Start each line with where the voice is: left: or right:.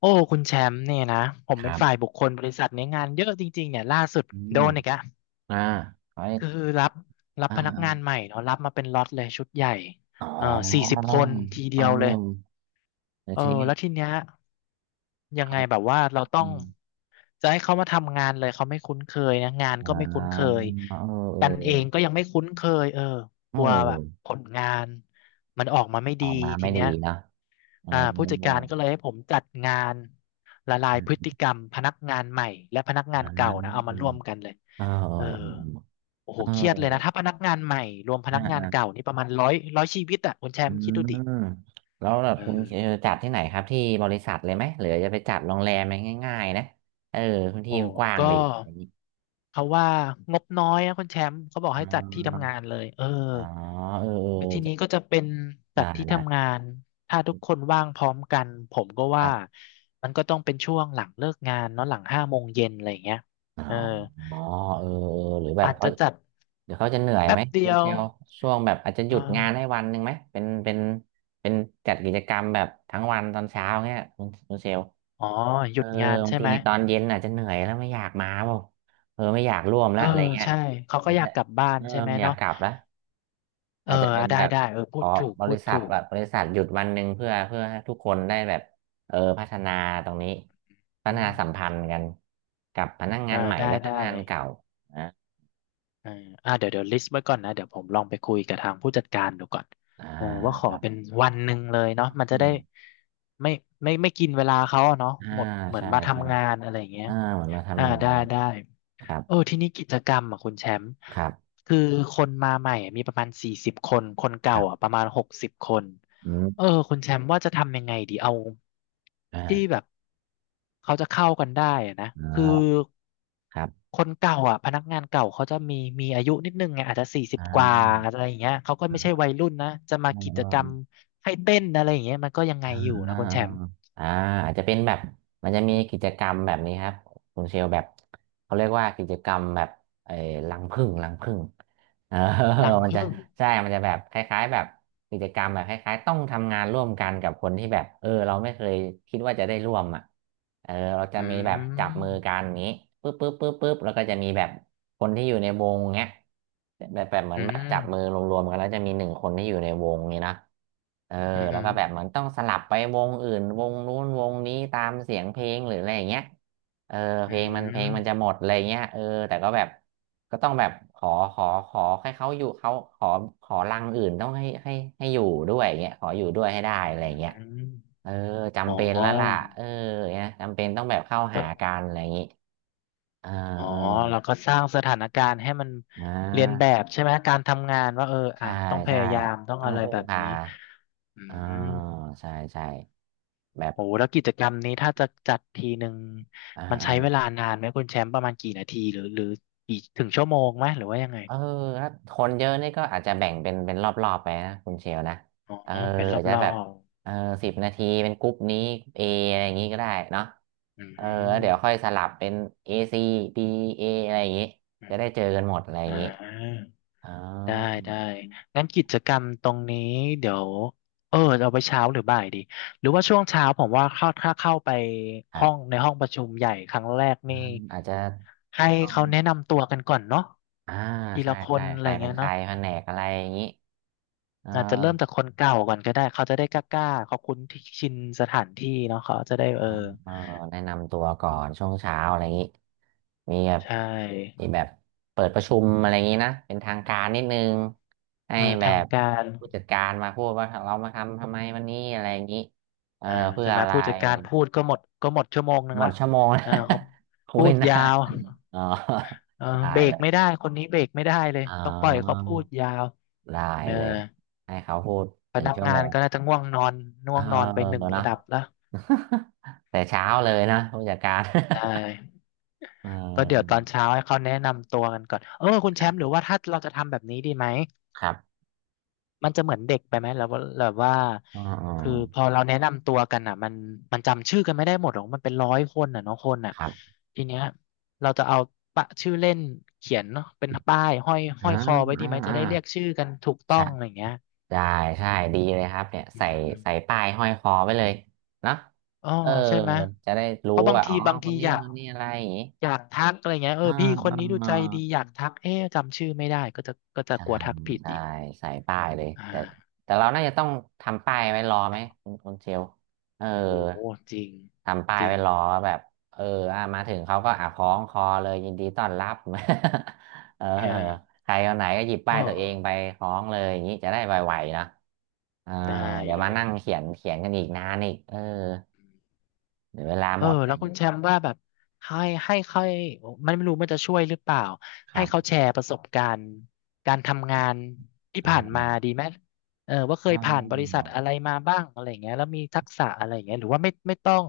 left: โอ้คุณแชมป์เนี่ยนะผม
right: ค
left: เป็
right: รั
left: น
right: บ
left: ฝ่ายบุคคลบริษัทเนี่ยงานเยอะจริงๆเนี่ยล่าสุด
right: อื
left: โด
right: ม
left: นอีกอะ
right: อ่าออาใ้
left: คือรับรั
right: อ
left: บพนักงาน
right: ่า
left: ใหม่เนาะรับมาเป็นล็อตเลยชุดใหญ่
right: อ๋อ
left: เอ่อสี่สิบคนที
right: เอ
left: เดียวเลย
right: อแล้ว
left: เออ
right: ทีนี้
left: แล้วทีเนี้ยยัง
right: เขา
left: ไงแบบว่าเราต้
right: อื
left: อง
right: ม
left: จะให้เขามาทำงานเลยเขาไม่คุ้นเคยนะงาน
right: อ่
left: ก็ไม่คุ้น
right: า
left: เคย
right: เออเอ
left: กันเองก็
right: อ
left: ยังไม่คุ้นเคยเออ
right: โอ
left: กลัวแบบผ
right: ้
left: ลงานมันออกมาไม่
right: อ
left: ดี
right: อกมา
left: ที
right: ไม่ดี
left: เนี้ย
right: นะเอ
left: อ่าผู้จัดการ
right: อ
left: ก็เลยให้ผมจัดงานละลาย
right: อื
left: พฤ
right: ม
left: ติกรรมพนักงานใหม่และพนักงา
right: อ่
left: นเก่านะเอา
right: า
left: มาร่วมกันเลย
right: เอ
left: เออ
right: อ
left: โอ้
right: เ
left: โหเครียดเลยนะ
right: ออ
left: ถ้าพนักงานใหม่รวมพ
right: อ่า
left: นักงาน
right: อ่า
left: เก่านี่ประมาณร้อยชีวิตอ่ะคุณแช
right: อื
left: มป์คิดดูดิ
right: มแล้วแบบ
left: เออ
right: คุณเออจัดที่ไหนครับที่บริษัทเลยไหมหรือจะไปจัดโรงแรมไหมง่ายๆนะเออพื้นที่
left: โอ้
right: มันกว้าง
left: ก็
right: ดีอะไรอย่างงี้
left: เขาว่างบน้อยนะคุณแชมป์เขาบอก
right: อ๋
left: ให้จัดที่
right: อ
left: ทำงานเลยเออ
right: อ๋อเออ
left: ที
right: เอ
left: นี้
right: อ
left: ก็จะเป็นจั
right: ได้
left: ดที่
right: ได้
left: ทำงานถ้าทุกคนว่างพร้อมกันผมก็
right: ครั
left: ว่า
right: บ
left: มันก็ต้องเป็นช่วงหลังเลิกงานเนาะหลัง5 โมงเย็นอะไรอย่างเงี้ย
right: อ๋อ
left: เออ
right: อ๋อเออเออหรือแบบ
left: อาจ
right: เขา
left: จะจัด
right: เดี๋ยวเขาจะเหนื่อย
left: แป๊
right: ไหม
left: บเดี
right: คุณ
left: ย
right: เช
left: ว
right: ลล์ช่วงแบบอาจจะหยุดงาน
left: อา
right: ให้วันหนึ่งไหมเป็นเป็นเป็นจัดกิจกรรมแบบทั้งวันตอนเช้าเงี้ยคุณคุณเชลล์
left: อ๋อห
right: เอ
left: ยุ
right: อ
left: ดงาน
right: บา
left: ใช่
right: งที
left: ไหม
right: ตอนเย็นอาจจะเหนื่อยแล้วไม่อยากมาเปล่าเออไม่อยากร่วมแล้
left: เอ
right: ว
left: อ
right: อะไรเงี้ย
left: ใช่เขาก็
right: อาจ
left: อยา
right: จะ
left: กกลับบ้าน
right: เออ
left: ใช่ไหม
right: ไม่อยาก
left: เนาะ
right: กลับแล้ว
left: เอ
right: อา
left: อ
right: จจะเป็
left: อ่ะ
right: น
left: ได้
right: แบบ
left: ได้เออ
right: ข
left: พู
right: อ
left: ดถูก
right: บ
left: พู
right: ริ
left: ด
right: ษัท
left: ถูก
right: แบบบริษัทหยุดวันหนึ่งเพื่อเพื่อให้ทุกคนได้แบบเออพัฒนาตรงนี้พั
left: อื
right: ฒนาสัมพัน
left: ม
right: ธ์กันกับพนักงา
left: อ่า
right: นใหม่
left: ได้
right: และพ
left: ได้
right: นักงานเก่า
left: เอออ่าเดี๋ยวเดี๋ยวลิสต์ไว้ก่อนนะเดี๋ยวผมลองไปคุยกับทางผู้จัดการดูก่อน
right: อ่า
left: เออว่าข
right: ค
left: อ
right: รับ
left: เป็นวันหนึ่งเลยเนาะมัน
right: อื
left: จะได้
right: ม
left: ไม่ไม่กินเวลาเขาอะเนาะ
right: อ่า
left: หมดเหมือน
right: ใช่
left: มา
right: ใช่
left: ทำงานอะไรอย่างเงี้ย
right: อ่าเหมือนมา
left: อ่า
right: ทำงา
left: ได้ได้
right: นครั
left: เออ
right: บ
left: ทีนี้กิจกรรมอ่ะคุณแชมป์
right: ครับ
left: คือคนมาใหม่อะมีประมาณสี่สิบคนคน
right: ค
left: เก่า
right: รั
left: อ่ะ
right: บ
left: ประมาณ60 คน
right: อื
left: เออ
right: ม
left: คุณแชมป์ว่าจะทำยังไงดีเอาที่แบ
right: อ่า
left: บเขาจะเข้ากันได้อะนะ
right: อ่
left: คือ
right: าครับ
left: คนเก่าอ่ะพนักงานเก่าเขาจะมีมีอายุนิดนึงไงอาจจะสี่สิ
right: อ่
left: บกว่าอะ
right: า
left: ไรอย่างเงี้ยเขาก็ไม่ใช่วัยรุ่นนะจะมากิจกรรมให้เต้นอะไรอย่างเงี้ยมันก็ยังไงอยู่
right: อ่า
left: นะคุณแชมป์
right: อ่าอาจจะเป็นแบบมันจะมีกิจกรรมแบบนี้ครับคุณเชลแบบเขาเรียกว่ากิจกรรมแบบเออรังผึ้งรังผึ้ง เออ
left: รัง
right: มันจะ
left: ผึ้ง
right: ใช่มันจะแบบคล้ายๆแบบกิจกรรมแบบคล้ายๆต้องทำงานร่วมกันกับคนที่แบบเออเราไม่เคยคิดว่าจะได้ร่วมอ่ะเออเราจะ
left: อื
right: มีแบบจับมือกัน
left: ม
right: อย่างนี้ปึ๊บปึ๊บปึ๊บปึ๊บแล้วก็จะมีแบบคนที่อยู่ในวงเงี้ยแบบแบบเหมือ
left: อื
right: นแบบจับมือ
left: ม
right: รวมๆกันแล้วจะมี1 คนที่อยู่ในวงนี้นะ เออ
left: อืมอ
right: แล้วก็แบบเหมือนต้องสลับไปวงอื่นวงนู้นวงนี้ตามเสียงเพลงหรืออะไรอย่างเงี้ยเออเพ
left: อื
right: ลงมันเพลงมันจะ
left: ม
right: หมดอะไรเงี้ยเออแต่ก็แบบก็ต้องแบบขอขอขอให้เขาอยู่เขาขอขอรังอื่นต้องให้ให้ให้อยู่ด้วยอย่างเงี้ยขออยู่ด้วยให้ได้อะไรอย่างเงี้ย
left: อืม
right: เออ
left: อ๋อ
right: จำเป็นแล้วล่ะเออเนี่ยจำเป็นต้องแบบเข้า
left: ก็
right: หากันอะไรอย่างงี้เออ
left: อ๋อ
right: เออ
left: แล้วก็สร้างสถานการณ์ให้มัน
right: อ่
left: เรียนแบ
right: า
left: บใช่ไหม การทำงานว่าเอออ่ะ
right: ใช่
left: ต้องพ
right: ใช่
left: ยายามต้อง
right: ต้อ
left: อะ
right: ง
left: ไร
right: พึ่ง
left: แบบ
right: พา
left: นี้อื
right: อ่า
left: ม
right: ใช่ใช่แบบ
left: โอ้แล้วกิจกรรมนี้ถ้าจะจัดทีหนึ่ง
right: อ่
left: มันใช้เวลา
right: า
left: นานไหมคุณแชมป์ประมาณกี่นาทีหรือหรือกี่ถึงชั่วโมงไหมหรือว่ายังไง
right: เออถ้าคนเยอะนี่ก็อาจจะแบ่งเป็นเป็นรอบๆไปนะคุณเชลนะ
left: อ๋อ
right: เออ
left: เป็นรอ
right: อาจ
left: บ
right: จะแบบเออ10 นาทีเป็นกรุ๊ปนี้เออะไรอย่างงี้ก็ได้เนาะ
left: ๆอื
right: เออ
left: ม
right: แล้วเดี๋ยวค่อยสลับเป็น A C B A อะไรอย่างงี้
left: อ
right: จะได้
left: ม
right: เจอกันหมดอะไรอย่า
left: อ่า
right: งงี้อ๋อ
left: ได้ได้งั้นกิจกรรมตรงนี้เดี๋ยวเออเอาไปเช้าหรือบ่ายดีหรือว่าช่วงเช้าผมว่าเข้าถ้าเข้าไป
right: ครั
left: ห้อง
right: บ
left: ในห้องประชุมใหญ่ครั้งแรก
right: อ
left: นี่
right: มอาจจะ
left: ให้
right: ต้อง
left: เขาแนะนำตัวกันก่อนเนาะ
right: อ่า
left: ที
right: ใช่
left: ละค
right: ใช่
left: นอะ
right: ใค
left: ไร
right: รเป็น
left: เงี้ย
right: ใคร
left: เนาะ
right: แผนกอะไรอย่างงี้เอ
left: อาจจะเริ่ม
right: อ
left: จากคนเก่าก่อนก็ได้เขาจะได้กล้าๆเขาคุ้นที่ชินสถานที่เนาะเขาจะได้
right: เ
left: เออ
right: ออแนะนำตัวก่อนช่วงเช้าอะไรอย่างนี้มีแบบ
left: ใช่
right: มีแบบเปิดประชุมอะไรอย่างนี้นะเป็นทางการนิดนึงให้
left: เออ
right: แบ
left: ทาง
right: บ
left: การ
right: ผู้จัดการมาพูดว่าเรามาทำทำไมวันนี้อะไรอย่างนี้เออ
left: อ่า
right: เพื่อ
left: ใช่ไหม
right: อะไร
left: ผู้จัดการพูดก็หมดชั่วโมงหนึ่
right: ห
left: ง
right: มด
left: ละ
right: ชั่วโมงนะ
left: อ่าเขา
right: คุ
left: พู
right: ย
left: ด
right: นา
left: ยาว
right: นอ๋อ
left: เออ
right: ได้
left: เบร
right: เล
left: กไม่
right: ย
left: ได้คนนี้เบรกไม่ได้เลย
right: อ๋
left: ต้องปล่อยเขา
right: อ
left: พูดยาว
right: ได้
left: เออ
right: เลยให้เขาพูด
left: พ
right: หนึ่ง
left: นัก
right: ชั่ว
left: งา
right: โม
left: น
right: ง
left: ก็น่าจะง่วงนอนง่
right: เอ
left: ว
right: อ
left: งนอนไปหนึ่งระ
right: เนาะ
left: ดับแล้ว
right: แต่เช้าเลยนะผู้จัดการ
left: ใช่
right: เ
left: ก็เดี๋ยว
right: อ
left: ต
right: อ
left: อนเช้าให้เขาแนะนำตัวกันก่อนเออคุณ
right: ค
left: แช
right: รั
left: มป์หรือ
right: บ
left: ว่าถ้าเราจะทำแบบนี้ดีไหม
right: ครับ
left: มันจะเหมือนเด็กไปไหมแล้วแบบว่า
right: อ๋ออ๋อ
left: คือพอเราแนะนำตัวกันอ่ะมันมันจำชื่อกันไม่ได้หมดหรอกมันเป็น100 คนอ่ะเนาะคนอ่ะ
right: ครับ
left: ทีเนี้ยเราจะเอาปะชื่อเล่นเขียนเนาะเป็นป้ายห้อยห้
right: อ่า
left: อยคอไว้ดี
right: อ่า
left: ไหมจะ
right: อ่า
left: ได้เรียกชื่อกันถูกต้อ
right: ใช่
left: งอะไรอย่างเงี้ย
right: ได้ใช่ ดีเลยครับเนี่ย
left: อื
right: ใส่ ใส่
left: ม
right: ป้าย ห้อยคอไว้เลยเนาะ
left: อ๋อ
right: เออ
left: ใช่ไหม
right: จะได้
left: เพ
right: รู้
left: ราะบาง
right: ว่า
left: ที
right: อ๋อ
left: บาง
right: ค
left: ที
right: นนี้
left: อยาก
right: คนนี้อะไรอย่างงี้
left: อยากทักอะไรเงี้ยเออ
right: อ่า
left: พี่คน
right: อ่า
left: นี้ดูใจดีอยากทักเอ๊ะจำชื่อไม่ได้ก็จะ
right: ใช่
left: กลัวทักผิด
right: ใช่
left: อีก
right: ใส่ป้ายเลย
left: อ่
right: แต่
left: า
right: แต่เราน่าจะต้องทำป้ายไว้รอไหมคุณคุณเชลเออ
left: โอ้โหจริง
right: ทำป้า
left: จ
right: ย
left: ริ
right: ไว้
left: ง
right: รอว่าแบบเอออ่ะมาถึงเขาก็อ่ะคล้องคอเลยยินดีต้อนรับ เออ
left: อ่า
right: ใครคนไหนก็หยิบ
left: เอ
right: ป้ายตัวเองไป
left: อ
right: คล้องเลยอย่างนี้จะได้ไวๆนะเออ
left: ได้
right: เดี๋ยว
left: เล
right: มา
left: ย
right: นั่งเขียนเขียนกันอีกนานอีกเออเดี๋ยวเวลา
left: เอ
right: หม
left: อ
right: ดอะไร
left: แล้
right: อ
left: ว
right: ย่าง
left: คุณ
right: นี้
left: แชมป์ว่าแบบให้ค่อยมันไม่รู้มันจะช่วยหรือเปล่า
right: ค
left: ให้
right: รั
left: เขา
right: บ
left: แชร์ประสบการณ์การทำงานที่ผ่าน
right: อ่า
left: มาดีไหมเออว่าเค
right: อ๋อ
left: ยผ่านบริษัทอะไรมาบ้างอะไรอย่างเงี้ยแล้วมีทักษะอะไรอย่างเงี้ยหรือว่าไม่ต้อง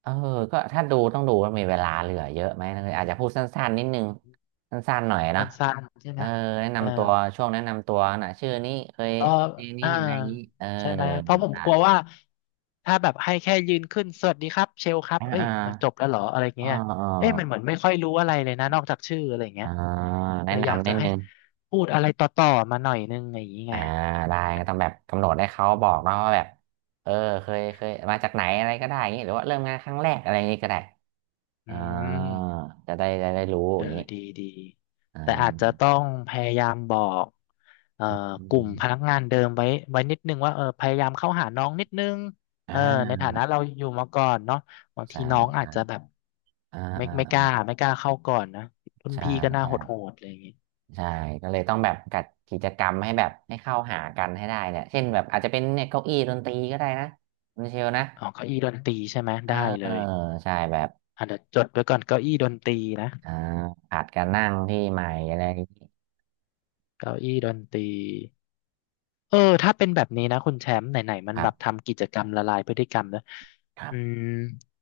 right: เออก็ถ้าดูต้องดูว่ามีเวลาเหลือเยอะไหมนะอาจจะพูดสั้นๆนิดนึงสั้นๆหน่อย
left: สั
right: นะ
left: ้นๆใช่
right: เอ
left: ไหม
right: อแนะ
left: เออ
right: นำตัวช่วงแนะนำตัวนะชื่อนี้เคย
left: ก็
right: เรียนนี่
left: อ่า
right: อะไรอย่างนี้เออ
left: ใช่ไหม เพราะผม
right: ได้
left: กลัวว่าถ้าแบบให้แค่ยืนขึ้นสวัสดีครับเชลครับ
right: อ่า
left: เอ้ย
right: อ่า
left: มันจบแล้วเหรออะไร
right: อ่า
left: เงี้ย
right: อ่า
left: เอ้ยมันเหมือนไม่ค่อยรู้อะไรเลยนะนอกจากชื่ออะไรเงี้
right: อ่า
left: ย
right: แนะ
left: เลยอยาก
right: นำ
left: จะ
right: นิด
left: ให้
right: นึง
left: พูดอะไรต่อๆ มาหน่อยนึงอย่างนี้ไง
right: อ่าได้ก็ต้องแบบกำหนดให้เขาบอกเนาะว่าแบบเออเคยเคยมาจากไหนอะไรก็ได้อย่างนี้หรือว่าเริ่มงานครั้งแรกอะไรอย่างนี้ก็ได้
left: อื
right: อ่า
left: ม
right: จะได้จะได้รู้
left: เอ
right: อ
left: อ
right: ย่างนี้
left: ดีดี
right: อ่
left: แต่อาจจะ
right: า
left: ต้องพยายามบอกเอ่อ
right: อื
left: กลุ่ม
right: ม
left: พนักงานเดิมไว้ไว้นิดนึงว่าเออพยายามเข้าหาน้องนิดนึงเออใน
right: อ่า
left: ฐานะเราอยู่มาก่อนเนาะบางที
right: ใช่
left: น้องอา
right: ใช่
left: จจะแบบ
right: อ่า
left: ไม่ไม่กล้า
right: อ่า
left: ไม่กล้าเข้าก่อนนะรุ่น
right: อ่า
left: พี่ก็
right: ใช่
left: น่า
right: ใช่
left: โหดๆอะไรอย่างงี้
right: ใช่ก็เลยต้องแบบจัดกิจกรรมให้แบบให้เข้าหากันให้ได้เนี่ยเช่นแบบอาจจะเป็นเนี่ยเก้าอี้ดนตรีก็ได้นะคุณเชลนะ
left: อ๋อเก้าอี้ดนตรีใช่ไหม
right: เออ
left: ได้เลย
right: ใช่แบบ
left: อ่ะเดี๋ยวจดไว้ก่อนเก้าอี้ดนตรีนะ
right: อ่าผัดกันนั่งที่ใหม่อะไรอย่างนี้
left: เก้าอี้ดนตรี เออถ้าเป็นแบบนี้นะคุณแชมป์ไหนๆมัน
right: ครั
left: แบบ
right: บ
left: ทำกิจกรรมละลายพฤติกรรมนะ
right: ครั
left: อืม
right: บ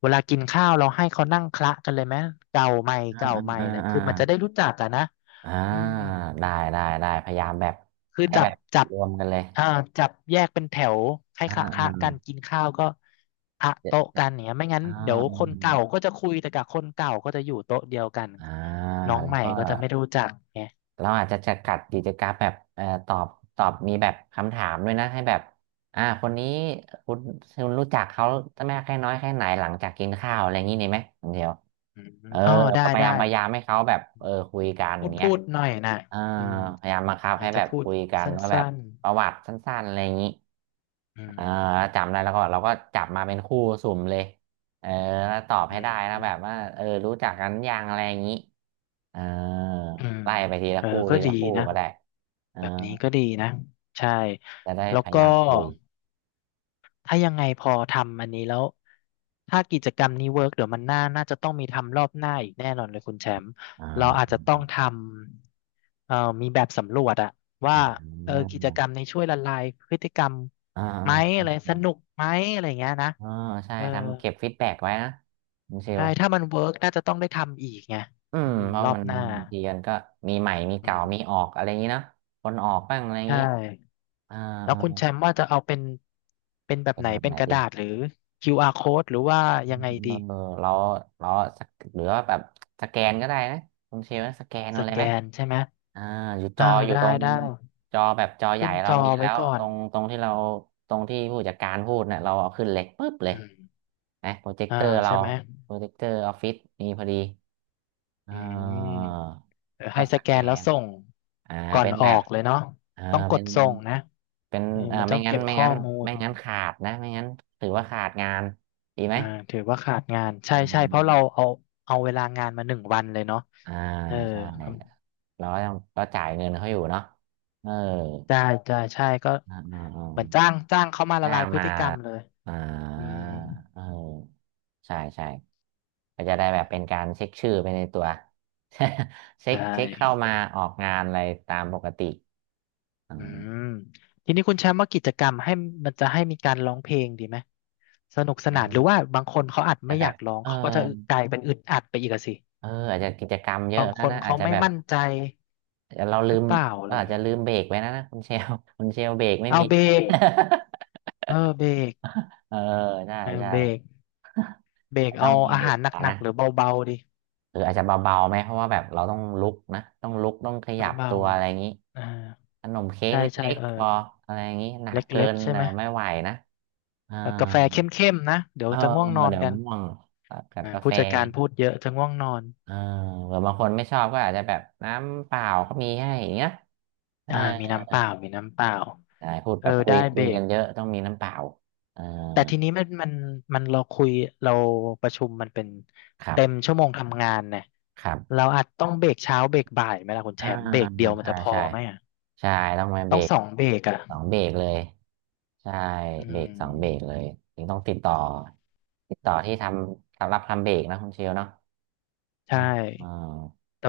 left: เวลากินข้าวเราให้เขานั่งคละกันเลยไหมเก่าใหม่
right: อ่า
left: เก่า
right: อ่า
left: ใหม่
right: อ่า
left: อะไร
right: อ่า
left: คือมันจะได้รู้จักอะนะ
right: อ่า
left: อืม
right: ได้ได้ได้พยายามแบบ
left: คือ
right: ให้
left: จั
right: แบ
left: บ
right: บ
left: จับ
right: รวมกันเลย
left: อ่าจับแยกเป็นแถวให้
right: อ่า
left: คละคละ
right: อ่า
left: กันกินข้าวก็ละ
right: เจ็ด
left: โต๊ะ
right: เจ็ด
left: กันเนี่ยไม่งั้น
right: อ่า
left: เดี๋ยว
right: อ
left: คน
right: ม
left: เก่าก็จะคุยแต่กับคนเก่าก็จะอยู่โต๊ะเดียวกัน
right: อ่า
left: น้อง
right: แล้
left: ให
right: ว
left: ม่
right: ก็
left: ก็จะไม่รู้จักไง
right: เราอาจจะจำกัดกิจกรรมแบบตอบตอบมีแบบคำถามด้วยนะให้แบบคนนี้คุณคุณรู้จักเขามากแค่น้อยแค่ไหนหลังจากกินข้าวอะไรอย่างนี้ดีไหมคุณเดียว
left: อืม
right: เออ
left: อ๋อได้ได้
right: พยายามให้เขาแบบ
left: อื
right: เออ
left: ม
right: คุยกัน
left: พูด
right: เนี้ย
left: พูดหน่อยนะ
right: เออ
left: อืม
right: พยายามบังคับ
left: อา
right: ให้
left: จ
right: แบ
left: จะ
right: บ
left: พูด
right: คุยกัน
left: สั
right: ว่าแบบ
left: ้น
right: ประวัติสั้นๆอะไรอย่างนี้
left: ๆอื
right: เอ
left: ม
right: อแล้วจำได้แล้วก็เราก็จับมาเป็นคู่สุ่มเลยเออแล้วตอบ
left: อื
right: ให้ได้นะแบบว่า
left: ม
right: เออรู้จักกันยังอะไรอย่างนี้ เออ
left: อืม
right: ไล่ไปทีละ
left: เออ
right: คู่
left: ก็
right: ที
left: ดี
right: ละคู่
left: นะ
right: ก็ได้เออ
left: แบบนี้ก็ดีนะ ใช่
right: จะได้
left: แล้ว
right: พยา
left: ก็
right: ยามคุย
left: ถ้ายังไงพอทำอันนี้แล้ว ถ้ากิจกรรมนี้เวิร์กเดี๋ยวมันน่า น่าจะต้องมีทำรอบหน้าอีกแน่นอนเลยคุณแชมป์
right: อ่
left: เราอาจจะต้อ
right: า
left: งทำมีแบบสำรวจอะว่า
right: อ่า
left: เออกิจกรรมนี้ช่วยละลายพฤติกรรม
right: อ่า
left: ไหม
right: อ่า
left: อะไรสนุกไหมอะไรเงี้ยนะ
right: อ่าใช่
left: เออ
right: ทำเก็บฟีดแบ็กไว้นะคุณเช
left: ใช่
right: ล
left: ถ้ามันเวิร์กน่าจะต้องได้ทำอีกไง
right: อื
left: อื
right: ม
left: ม
right: เพราะ
left: รอ
right: มั
left: บ
right: น
left: หน้า
right: บางทีมันก็มีใหม่มี
left: อื
right: เก่า
left: ม
right: มีออกอะไรอย่างนี้เนาะคนออกบ้างอะไรอย่าง
left: ใช่
right: นี้อ่า
left: แล้วคุณ
right: อ่า
left: แชมป์ว่าจะเอาเป็นเป็นแบบ
right: เป็น
left: ไหน
right: แบบ
left: เป็
right: ไหน
left: นกระ
right: ดี
left: ดาษหรือ QR code หรือว่ายังไง
right: เอ
left: ดี
right: อเราเราสักหรือว่าแบบสแกนก็ได้นะคุณเชลนะสแกน
left: ส
right: เอาเลย
left: แก
right: ไหม
left: นใช่ไหม
right: อ่าอยู่จ
left: อ่า
right: ออยู่
left: ได้
right: ตรง
left: ได้
right: จอแบบจอใหญ่
left: ขึ้น
right: เรา
left: จอ
right: มี
left: ไว้
right: แล้ว
left: ก่อน
right: ตรงที่เราตรงที่ผู้จัดการพูดเนี่ยเราเอาขึ้นเล็กปุ๊บเลย
left: อืม
right: นะโปรเจค
left: อ่า
right: เตอร์เรา
left: ใช่ไหม
right: โปรเจคเตอร์ออฟฟิศมีพอดีอ่
left: อืม
right: า
left: เดี๋ยว
right: ก็
left: ให้ส
right: ส
left: แก
right: แก
left: นแล้ว
right: น
left: ส่ง
right: อ่า
left: ก่อ
right: เป็
left: น
right: น
left: อ
right: แบ
left: อ
right: บ
left: กเลยเนาะ
right: อ่า
left: ต้องก
right: เป็
left: ด
right: น
left: ส่งนะ
right: เป็น
left: เออ
right: อ่า
left: มันต้องเก็บข้อมูล
right: ไม่งั้นขาดนะไม่งั้นถือว่าขาดงานดีไหม
left: อ่าถือว่าขาดงานใช่
right: อ่
left: ใช่เพราะเรา
right: า
left: เอาเอาเวลางานมาหนึ่งวันเลยเนาะ
right: อ่า
left: เออ
right: ใช่
left: ครับ
right: เราก็ต้องก็จ่ายเงินเขาอยู่เนาะเออ
left: ได้ได้ใช่ก็
right: อ่าอ่าอ่า
left: เหมือนจ้างเขามาละ
right: จ้า
left: ลาย
right: ง
left: พฤ
right: มา
left: ติกรรมเลย
right: อ่า
left: อืม
right: เออใช่ใช่ก็จะได้แบบเป็นการเช็คชื่อไปในตัว
left: ใช
right: เช็คเข้า
left: ่
right: มาออกงานอะไรตามปกติอ่
left: อืม
right: า
left: ทีนี้คุณแชมป์ว่ากิจกรรมให้มันจะให้มีการร้องเพลงดีไหมสนุกสนานหรือว่าบางคนเขาอาจ
right: จะ
left: ไม่
right: แบ
left: อยา
right: บ
left: กร้อง
right: เออ
left: เขาก็จะกลายเป็นอึดอัดไปอีกอะสิ
right: เอออาจจะกิจกรรมเยอะ
left: บางค
right: นะ
left: น
right: นะอาจ
left: เขา
right: จะ
left: ไม่
right: แบบ
left: มั่นใจ
right: เราลื
left: หรือ
right: ม
left: เปล่าอะไร
right: เรา
left: อ
right: อา
left: ย่า
right: จ
left: ง
right: จะ
left: งี้
right: ลืมเบรกไว้นะนะคุณเชล คุณเชลเบรกไม่
left: เอา
right: มี
left: เบร
right: ให้
left: ก เออเบรก
right: เออใช่
left: เออ
right: ใช่
left: เบรกเบรก
right: ต้อ
left: เอา
right: งมี
left: อา
right: เบร
left: หา
right: ก
left: รห
right: อะ
left: นั
right: นะ
left: กๆหรือเบาๆดี
right: เอออาจจะเบาๆไหมเพราะว่าแบบเราต้องลุกนะต้องลุกต้องข
left: น้
right: ยั
left: อง
right: บ
left: เบา
right: ตัวอะไรอย่างนี้
left: อ่า
right: ขนมเค้ก
left: ใช่ใช่
right: เล็ก
left: เออ
right: ๆพออะไรอย่างนี้หนั
left: เ
right: กเกิ
left: ล็ก
right: น
left: ๆใช่
right: เดี๋
left: ไหม
right: ยวไม่ไหวนะเออ
left: แล้วกาแฟเข้มๆนะเดี๋ย
right: เอ
left: ว
right: อ
left: จะง่วงนอน
right: เดี๋ยว
left: กัน
right: ง่วงกัด
left: อ่า
right: กาแฟ
left: ผู้จัดการพูดเยอะจะง่วงนอน
right: เออหรือบางคนไม่ชอบก็อาจจะแบบน้ำเปล่าก็มีให้อย่างเงี้ยเออ
left: อ่ามีน้ำเปล่ามีน้ำเปล่า
right: ใช่พูด
left: เอ
right: แบ
left: อ
right: บ
left: ได้เบ
right: คุ
left: ร
right: ยกั
left: ก
right: นเยอะต้องมีน้ำเปล่าเออ
left: แต่ทีนี้มันเราคุยเราประชุมมันเป็น
right: ครั
left: เต็ม
right: บ
left: ชั่วโมงทำงานเนี่ย
right: ครั
left: เรา
right: บ
left: อาจต้องเบรกเช้าเบรกบ่ายไหมล่ะคุณแช
right: อ่า
left: มป์เบรกเดียวมัน
right: ใช่
left: จะพอ
right: ใช่
left: ไหมอ่ะ
right: ใช่ต้องมาเบ
left: ต้
right: ร
left: อง
right: ก
left: 2 เบรกอ่ะ
right: สองเบรกเลยใช่
left: อื
right: เบรกสองเบรก
left: ม
right: เลยถึงต้องติดต่อที่ทำสำหรับทำเบรกนะคุณเชลเนาะอ่า
left: ใช่
right: อ่า
left: แต่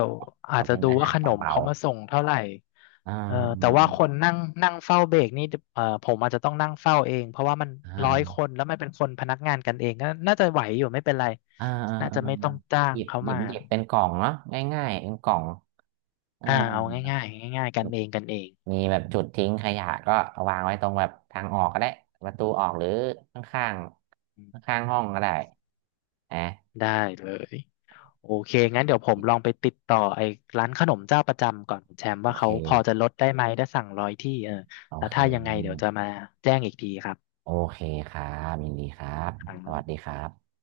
right: ข
left: อาจ
right: อ
left: จะ
right: เป็น
left: ดู
right: อา
left: ว่า
right: หาร
left: ขนม
right: เบา
left: เขามาส่งเท่าไหร่
right: ๆอ่า
left: เออแต่ว่าคนนั่งนั่งเฝ้าเบรกนี่เออผมอาจจะต้องนั่งเฝ้าเองเพราะว่ามัน
right: อ
left: ร้อยค
right: ่า
left: นแล้วมันเป็นคนพนักงานกันเองก็น่าจะไหวอยู่ไม่เป็นไร
right: อ่าอ่า
left: น่า
right: อ่า
left: จะ
right: อ่า
left: ไม่ต้องจ้างเขามา
right: หยิบเป็นกล่องเนาะง่ายๆเป็นกล่องอ่า
left: อ่าเอาง่ายๆง่ายๆกันเองกันเอง
right: มีแบบจุดทิ้งขยะก็เอาวางไว้ตรงแบบทางออกก็ได้ประตูออกหรือข้าง
left: อื
right: ๆ
left: ม
right: ข้างๆห้องก็ได้นะ
left: ได้เลยโอเคงั้นเดี๋ยวผมลองไปติดต่อไอ้ร้านขนมเจ้าประจำก่อนคุณแชมป์
right: โอ
left: ว่า
right: เค
left: เขาพอจะลดได้ไหมถ้าสั่ง100 ที่เออ
right: โอ
left: แล้ว
right: เค
left: ถ้ายังไงเดี๋ยวจะมาแจ้งอีกทีครับ
right: โอเคครับยินดีครับ
left: ครั
right: สวัสดี
left: บ
right: ครับ